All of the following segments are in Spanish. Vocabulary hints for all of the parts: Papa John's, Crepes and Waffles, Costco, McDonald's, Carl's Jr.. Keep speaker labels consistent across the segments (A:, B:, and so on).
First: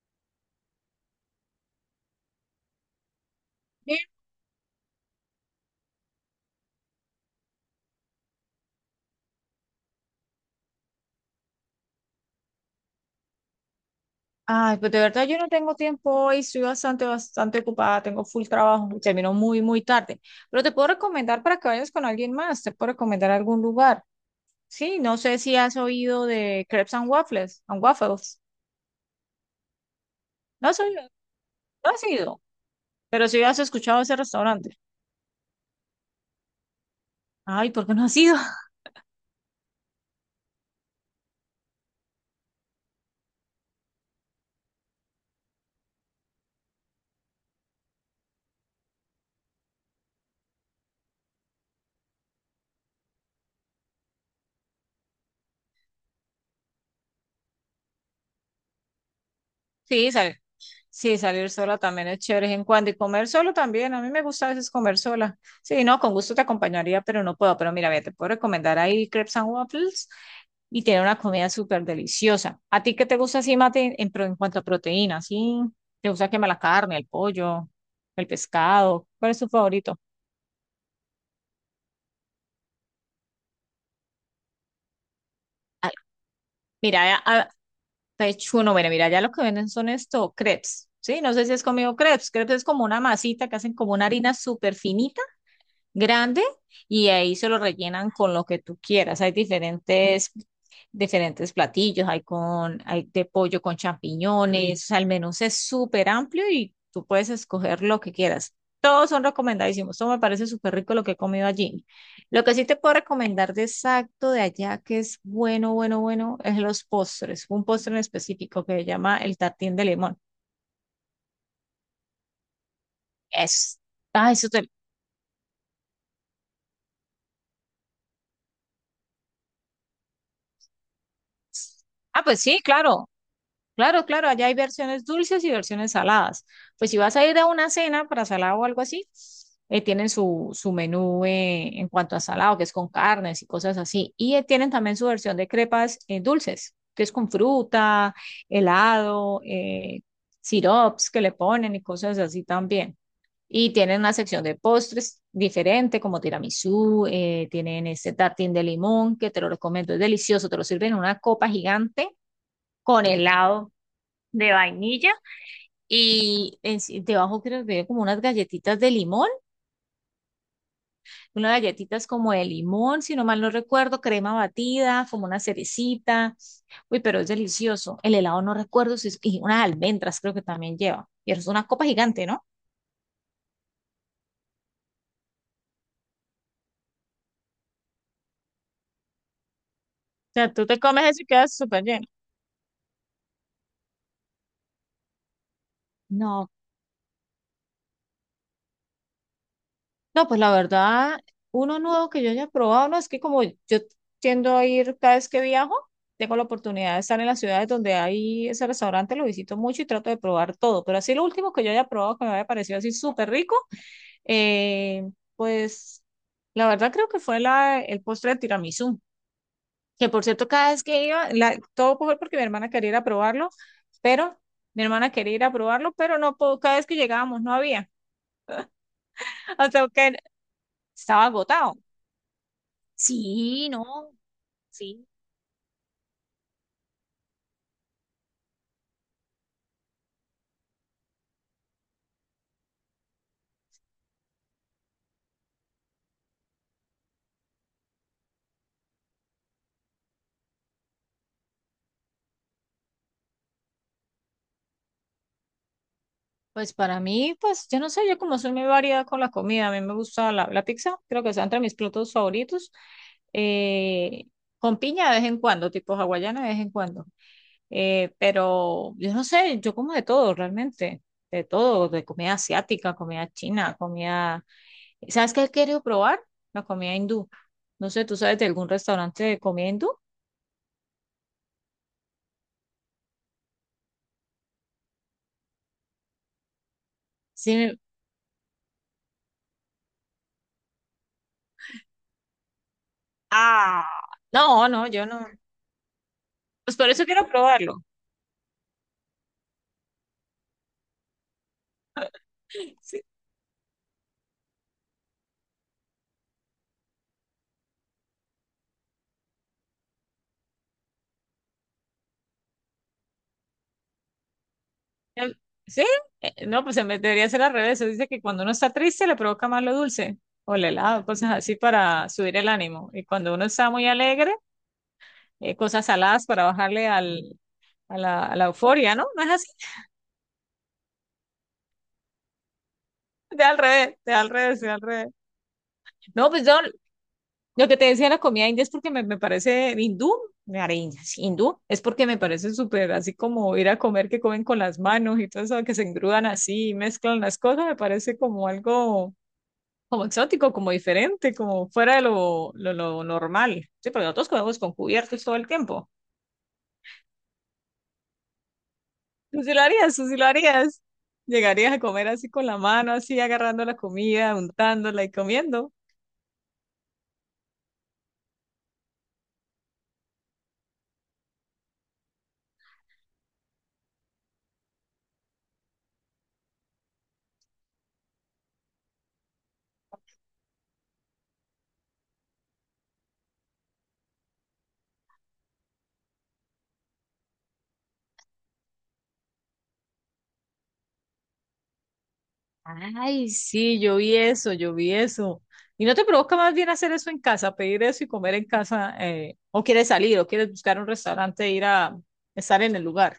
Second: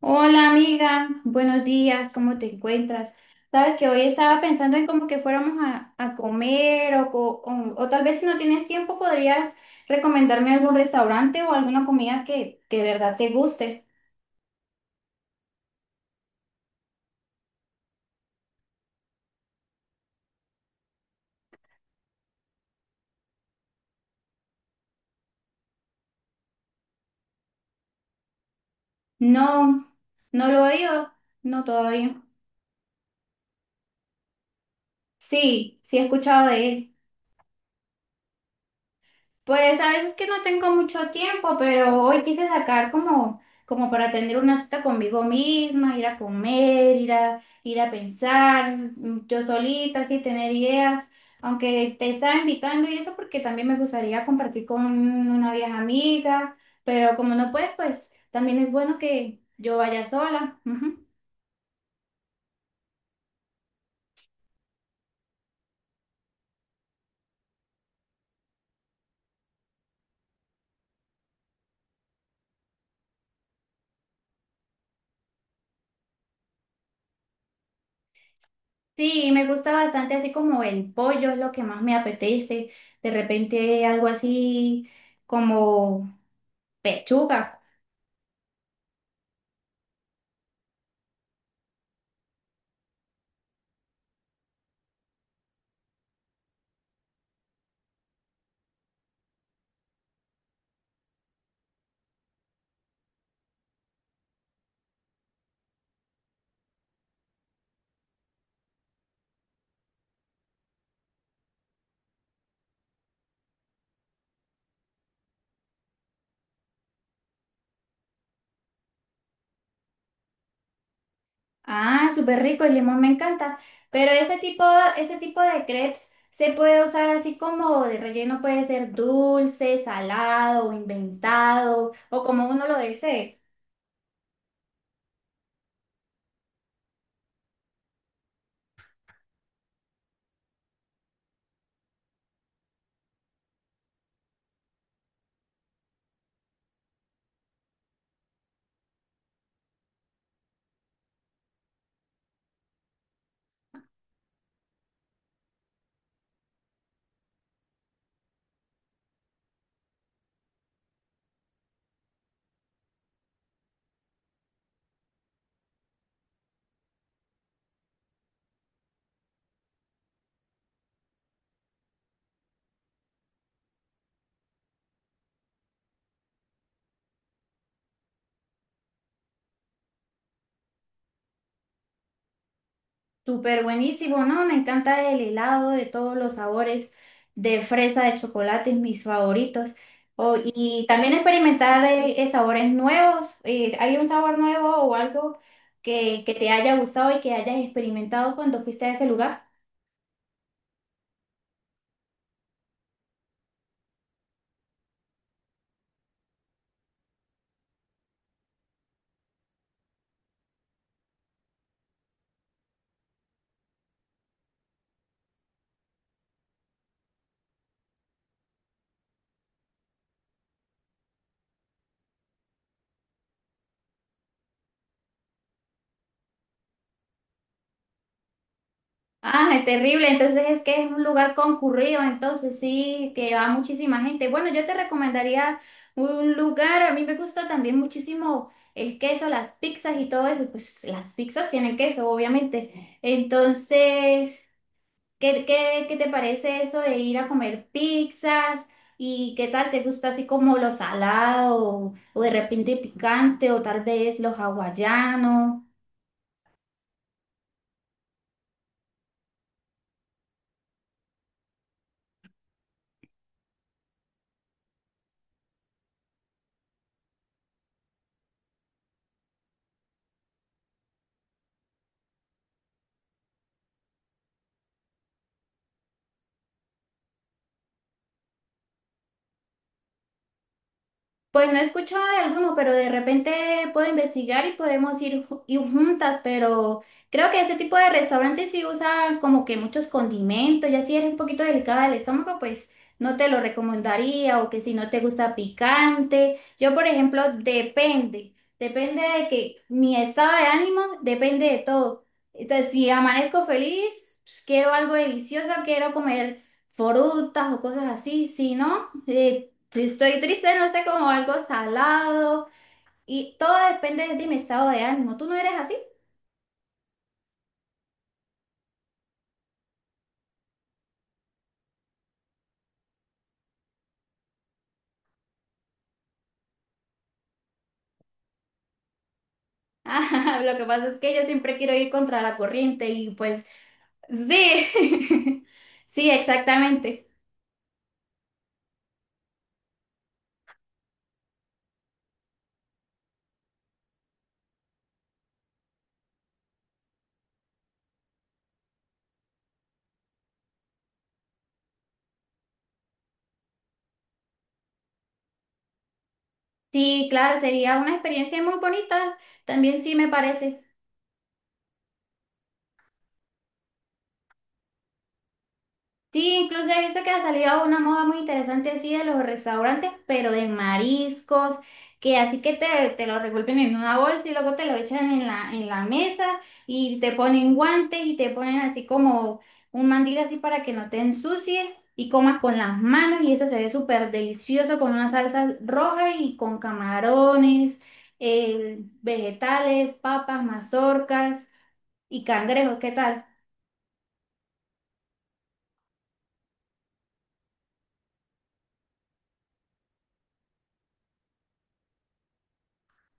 A: Hola amiga, buenos días, ¿cómo te encuentras? Sabes que
B: Bien.
A: hoy estaba pensando en como que fuéramos a comer o tal vez si no tienes tiempo podrías recomendarme algún restaurante o alguna comida que de verdad te guste.
B: Ay, pues de verdad yo no tengo tiempo hoy, estoy bastante ocupada, tengo full trabajo, y termino muy tarde. Pero te puedo recomendar para que vayas con alguien más, te puedo recomendar algún lugar. Sí, no sé si has oído de Crepes and Waffles,
A: No, no lo
B: No has
A: he
B: oído,
A: oído, no
B: no has
A: todavía.
B: ido, pero sí has escuchado ese restaurante.
A: Sí, sí he escuchado de él.
B: Ay, ¿por qué no has ido?
A: Pues a veces que no tengo mucho tiempo, pero hoy quise sacar como, como para tener una cita conmigo misma, ir a comer, ir a pensar, yo solita, así tener ideas, aunque te estaba invitando y eso porque también me gustaría compartir con una vieja amiga, pero como no puedes, pues también es bueno que yo vaya
B: Sí, sabes.
A: sola. Ujú.
B: Sí, salir sola también es chévere de vez en cuando y comer solo también. A mí me gusta a veces comer sola. Sí, no, con gusto te acompañaría, pero no puedo. Pero mira, ve, te puedo recomendar ahí Crepes and Waffles y tiene una comida súper deliciosa. ¿A ti qué te gusta así, Mate, en cuanto a proteína? ¿Sí? ¿Te gusta quemar la carne, el pollo, el pescado?
A: Sí,
B: ¿Cuál es
A: me
B: tu
A: gusta
B: favorito?
A: bastante así como el pollo, es lo que más me apetece, de repente algo así
B: Ah,
A: como...
B: mira,
A: Pechuga.
B: pechuno, mira, ya lo que venden son estos crepes. Sí, no sé si has comido crepes. Crepes es como una masita que hacen como una harina súper finita grande y ahí se lo rellenan con lo que tú quieras. Hay diferentes platillos, hay de pollo con champiñones, o sea, el menú es súper amplio y tú puedes escoger lo que quieras. Todos son recomendadísimos. Todo me parece súper rico lo que he comido allí. Lo que sí te puedo recomendar de exacto de allá, que es bueno, es los postres. Un postre en específico que se llama el tartín de limón.
A: Ah, súper rico, el limón me encanta.
B: Es,
A: Pero
B: ah, eso te...
A: ese tipo de crepes se puede usar así como de relleno, puede ser dulce, salado o inventado,
B: Ah,
A: o
B: pues
A: como
B: sí,
A: uno lo
B: claro.
A: desee.
B: Claro, allá hay versiones dulces y versiones saladas. Pues si vas a ir a una cena para salado o algo así, tienen su menú en cuanto a salado, que es con carnes y cosas así. Y tienen también su versión de crepas dulces, que es con fruta, helado, sirops que le ponen y cosas así también. Y tienen una sección de postres diferente, como tiramisú, tienen este tartín de limón, que te lo recomiendo, es delicioso, te lo sirven en una copa gigante con helado de vainilla sí, debajo creo que había como unas galletitas de limón, unas galletitas como de limón, si no mal no recuerdo, crema batida, como una cerecita. Uy, pero es delicioso. El helado no recuerdo si es, y unas almendras creo que también lleva. Y es una copa gigante, ¿no? O
A: Súper buenísimo, ¿no? Me encanta el helado de todos los sabores, de fresa, de chocolate, mis favoritos. O-
B: sea, tú te
A: y
B: comes
A: también
B: eso y quedas
A: experimentar
B: súper lleno.
A: sabores nuevos. ¿Hay un sabor nuevo o algo que
B: No,
A: te haya gustado y que hayas experimentado cuando fuiste a ese lugar?
B: No, pues la verdad, uno nuevo que yo haya probado, no, es que como yo tiendo a ir cada vez que viajo, tengo la oportunidad de estar en las ciudades donde hay ese restaurante, lo visito mucho y trato de probar todo, pero así lo último que yo haya probado que me haya parecido así súper rico, eh, pues la verdad creo que fue el postre de tiramisú, que por cierto cada vez que iba, todo fue porque mi hermana quería ir a probarlo, pero mi hermana quería ir a probarlo, pero no, cada vez que llegábamos no había,
A: Ah, es
B: hasta
A: terrible.
B: que
A: Entonces es que es un
B: estaba
A: lugar
B: agotado.
A: concurrido, entonces sí, que va
B: Sí,
A: muchísima
B: no,
A: gente. Bueno, yo te
B: sí.
A: recomendaría un lugar, a mí me gusta también muchísimo el queso, las pizzas y todo eso. Pues las pizzas tienen queso, obviamente. Entonces, ¿qué te parece eso de ir a comer pizzas? ¿Y qué tal te gusta así como lo salado o de repente picante o tal vez los hawaianos?
B: Pues para mí, pues yo no sé, yo como soy muy variada con la comida, a mí me gusta la pizza, creo que está entre mis platos favoritos. eh, con piña de vez en cuando, tipo hawaiana de vez en cuando. Pero yo no sé, yo como de todo realmente, de todo, de comida asiática, comida china, comida... ¿Sabes qué he querido probar? La comida hindú. No sé, ¿tú sabes de algún restaurante de comida hindú?
A: Pues no he escuchado de alguno, pero de repente puedo investigar y podemos ir, ir juntas, pero creo que ese
B: Sí.
A: tipo de restaurantes sí usa como que muchos condimentos, ya si eres un poquito delicada del estómago, pues no te lo
B: Ah,
A: recomendaría, o que
B: no,
A: si
B: no,
A: no te
B: yo no.
A: gusta picante. Yo,
B: Pues
A: por
B: por eso
A: ejemplo,
B: quiero probarlo.
A: depende, depende de que mi estado de ánimo, depende de todo. Entonces, si amanezco feliz, pues, quiero algo delicioso, quiero comer frutas o cosas así, si no, si estoy triste, no sé, como algo salado. Y todo depende de mi estado de ánimo. ¿Tú
B: Em,
A: no eres así?
B: ¿Sí? No, pues se me debería ser al revés. Se dice que cuando uno está triste le provoca más lo dulce o el helado, cosas así para subir el ánimo. Y cuando uno está muy alegre, cosas saladas para bajarle a la euforia, ¿no? No es así.
A: Ah, lo que pasa es que yo siempre quiero ir contra la corriente y pues
B: De al revés.
A: sí, sí,
B: No, pues yo
A: exactamente.
B: lo que te decía de la comida india es porque me parece hindú, me areñas, hindú, es porque me parece súper así como ir a comer que comen con las manos y todo eso, que se engrudan así y mezclan las cosas, me parece como algo como exótico, como diferente, como fuera de lo normal. Sí, porque nosotros comemos con cubiertos todo el tiempo.
A: Sí, claro, sería una experiencia muy bonita. También sí me
B: Tú sí lo
A: parece.
B: harías. Llegarías a comer así con la mano, así agarrando la comida, untándola y comiendo.
A: Sí, incluso he visto que ha salido una moda muy interesante así de los restaurantes, pero de mariscos, que así que te lo revuelven en una bolsa y luego te lo echan en la mesa y te ponen guantes y te ponen así como un mandil así para que no te ensucies y comas con las manos y eso se ve súper delicioso con una salsa roja y con camarones, vegetales, papas, mazorcas y cangrejos, ¿qué tal?
B: Ay, sí, yo vi eso. ¿Y no te provoca más bien hacer eso en casa, pedir eso y comer en casa? ¿O quieres salir, o quieres buscar un restaurante e ir a estar en el lugar?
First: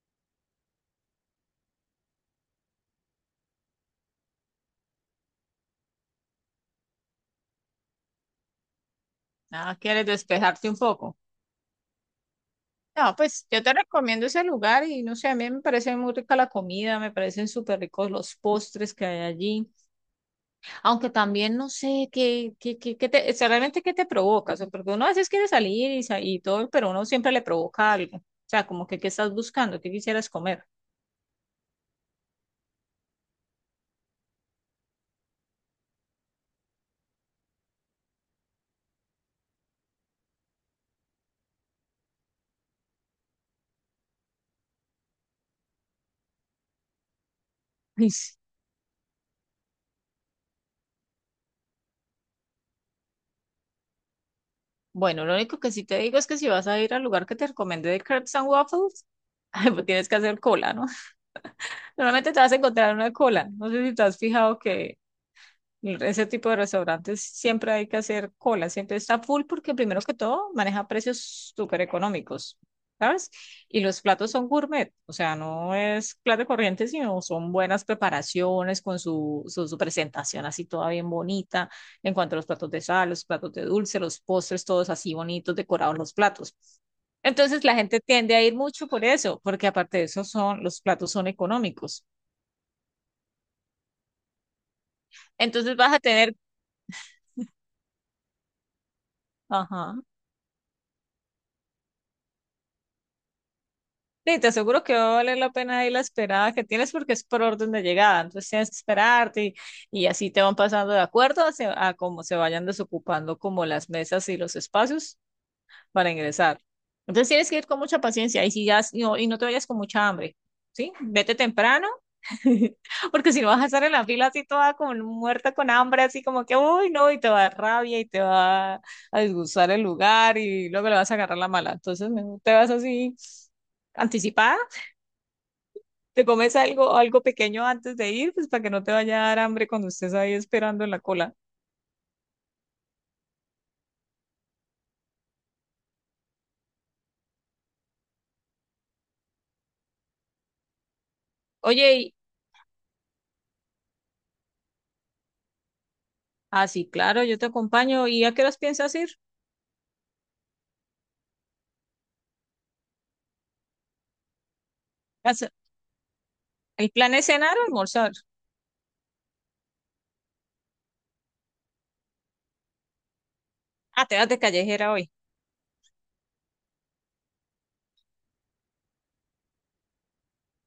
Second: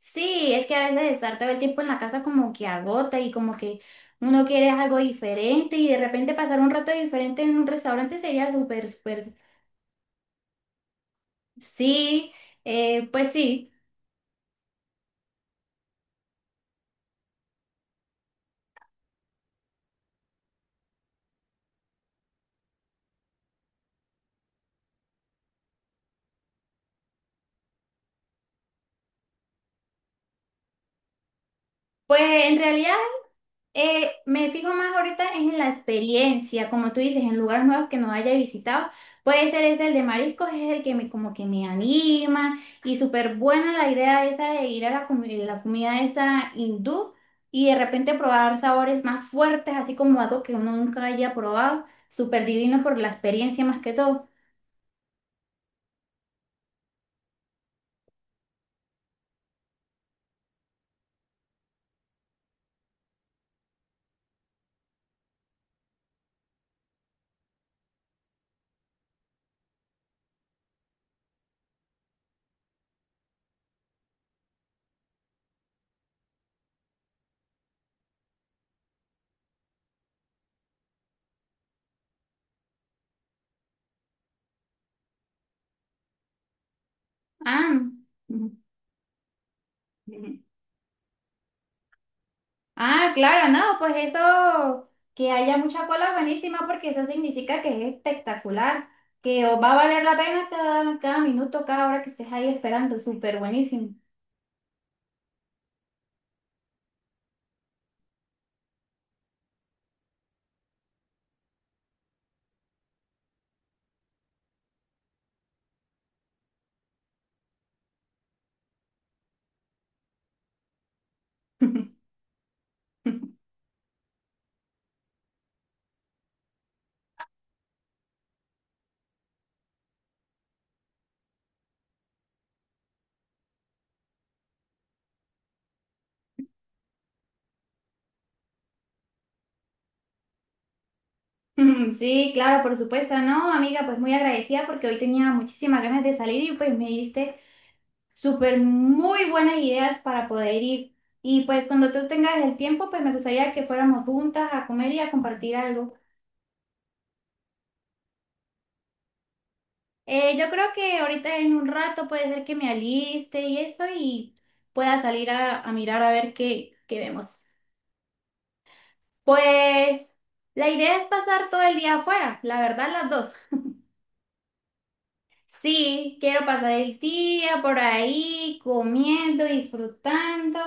A: Sí, es que a veces estar todo el tiempo en la casa como que agota y como que uno quiere algo diferente y de repente pasar un rato diferente en un restaurante sería súper, súper,
B: Ah, ¿quieres despejarte un poco?
A: sí,
B: No,
A: pues
B: pues yo
A: sí,
B: te recomiendo ese lugar y no sé, a mí me parece muy rica la comida, me parecen súper ricos los postres que hay allí, aunque también no sé qué te, o sea, realmente qué te provoca, o sea, porque uno a veces quiere salir y todo, pero uno siempre le provoca algo, o sea, como que qué estás buscando, qué quisieras comer.
A: pues en realidad. Me fijo más ahorita en la experiencia, como tú dices, en lugares nuevos que no haya visitado. Puede ser ese el de mariscos, es el que me como que me anima y súper buena la idea esa de ir a la, la comida esa hindú y de
B: Ay,
A: repente
B: sí.
A: probar sabores más fuertes, así como algo que uno nunca haya probado. Súper divino por la experiencia más que todo.
B: Bueno, lo único que sí te digo es que si vas a ir al lugar que te recomendé de Crepes and Waffles, pues tienes que hacer cola, ¿no? Normalmente te vas a encontrar una cola, no sé si te has fijado que ese tipo de restaurantes siempre hay que hacer cola, siempre está full porque primero que todo maneja precios súper económicos, ¿sabes? Y los platos son gourmet, o sea, no es plato corriente, sino son buenas preparaciones con su presentación así toda bien bonita, en cuanto a los platos de sal, los platos de dulce, los postres, todos así bonitos, decorados los platos. Entonces la
A: Ah.
B: gente tiende a ir mucho por eso, porque aparte de eso son, los platos son económicos.
A: Ah, claro, no, pues eso, que haya
B: Entonces
A: mucha
B: vas a
A: cola es
B: tener,
A: buenísima porque eso significa que es espectacular, que os va a
B: ajá.
A: valer la pena cada, cada minuto, cada hora que estés ahí esperando, súper buenísimo.
B: Sí, te aseguro que va a valer la pena ahí la esperada que tienes porque es por orden de llegada, entonces tienes que esperarte y así te van pasando de acuerdo a cómo se vayan desocupando como las mesas y los espacios para ingresar. Entonces tienes que ir con mucha paciencia y no, y no te vayas con mucha hambre, ¿sí? Vete temprano porque si no vas a estar en la fila así toda como muerta con hambre, así como que, uy, no, y te va a dar rabia y te va a disgustar el lugar y luego le vas a agarrar la mala. Entonces mejor te vas así anticipada, te comes algo, algo pequeño antes de ir, pues para que no te vaya a dar hambre cuando estés ahí esperando en la cola.
A: Mm, sí, claro, por supuesto, no, amiga, pues muy agradecida porque hoy tenía muchísimas ganas de salir y pues me diste súper muy buenas ideas para poder ir. Y pues cuando
B: Oye,
A: tú
B: y,
A: tengas el tiempo, pues me gustaría que fuéramos juntas a comer y a compartir algo.
B: ah, sí, claro, yo te acompaño. ¿Y a qué horas piensas ir?
A: Yo creo que ahorita en un rato puede ser que me aliste y eso y pueda salir
B: As-
A: a mirar a ver qué,
B: ¿El
A: qué
B: plan
A: vemos.
B: es cenar o almorzar?
A: Pues la idea es pasar todo el día afuera, la verdad las dos.
B: Ah, te vas de callejera hoy.
A: Sí, quiero pasar el día por ahí comiendo, disfrutando,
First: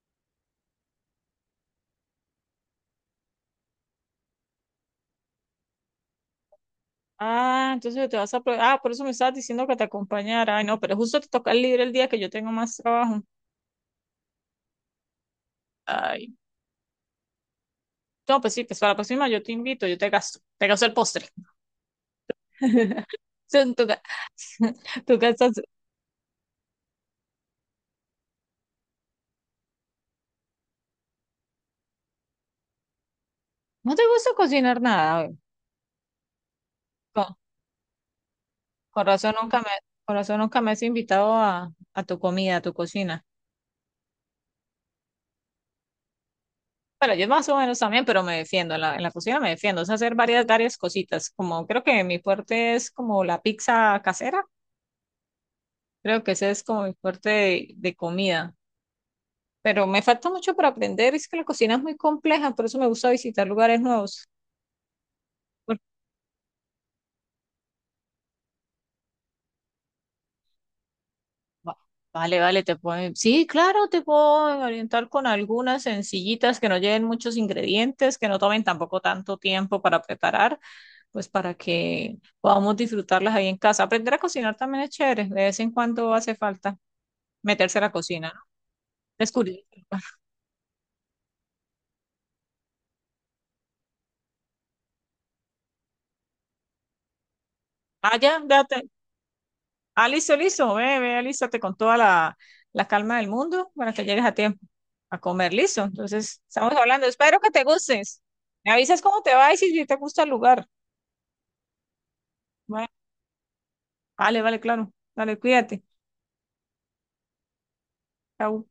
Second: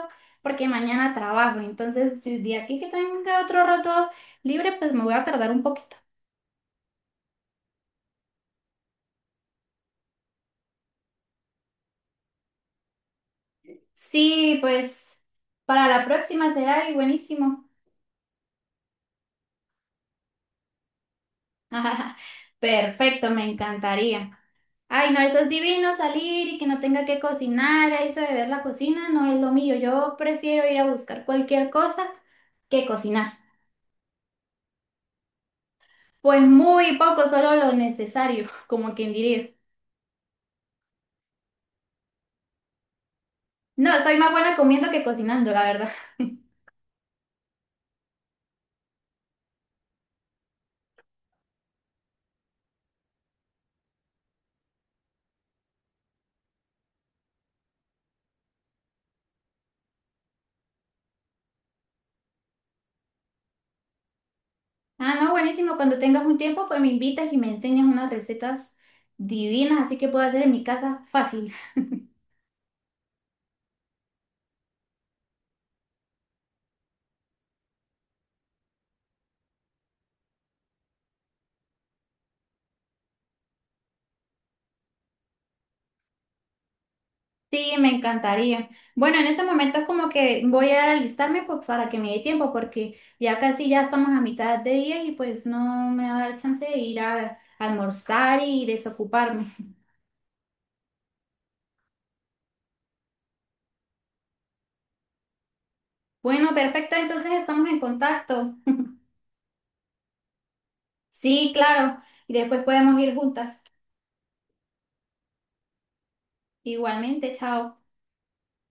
A: porque mañana trabajo. Entonces, el día aquí que tenga otro rato libre, pues me voy a tardar un poquito.
B: Ah, entonces te vas a... pro- ah, por eso me estabas diciendo que te acompañara. Ay, no, pero justo te toca libre el día que yo tengo más trabajo.
A: Sí, pues para la
B: Ay,
A: próxima será y buenísimo.
B: no, pues sí, pues para la próxima yo te invito, yo te gasto el postre.
A: Perfecto, me
B: Tú, tú ga-
A: encantaría. Ay,
B: tú
A: no, eso es
B: gastas...
A: divino salir y que no tenga que cocinar, eso de ver la cocina no es lo mío. Yo prefiero ir a buscar cualquier cosa que cocinar.
B: ¿No te gusta cocinar nada?
A: Pues muy
B: ¿Güey?
A: poco, solo lo necesario, como
B: Con
A: quien
B: razón
A: diría.
B: nunca me, con razón nunca me has invitado a tu comida, a tu cocina.
A: No, soy más buena comiendo que cocinando, la verdad.
B: Bueno, yo más o menos también, pero me defiendo, en en la cocina me defiendo, o sea, hacer varias cositas, como creo que mi fuerte es como la pizza casera, creo que ese es como mi fuerte de comida, pero me falta mucho para aprender, es que la cocina es muy compleja, por eso me gusta visitar lugares nuevos.
A: Ah, no, buenísimo.
B: Por-
A: Cuando tengas un tiempo, pues me invitas y me enseñas unas recetas divinas, así que puedo hacer en mi casa fácil.
B: va- Vale, te puedo, sí, claro, te puedo orientar con algunas sencillitas que no lleven muchos ingredientes, que no tomen tampoco tanto tiempo para preparar pues para que podamos disfrutarlas ahí en casa. Aprender a cocinar también es chévere, de vez en cuando hace falta
A: Sí,
B: meterse a la
A: me
B: cocina, ¿no?
A: encantaría. Bueno, en este
B: Descubrir.
A: momento es como que voy a alistarme pues, para que me dé tiempo, porque ya casi ya estamos a mitad de día y pues no me va a dar chance de ir a
B: Ah,
A: almorzar
B: ya, ya
A: y
B: te-
A: desocuparme.
B: Ah, listo, ve, alístate con toda la calma del mundo para que llegues a tiempo a comer, listo. Entonces,
A: Bueno,
B: estamos
A: perfecto,
B: hablando,
A: entonces
B: espero que te
A: estamos en
B: gustes.
A: contacto.
B: Me avisas cómo te va y si te gusta el lugar.
A: Sí, claro, y después
B: Bueno,
A: podemos ir juntas.
B: vale, claro. Dale, cuídate.
A: Igualmente, chao.
B: Chao.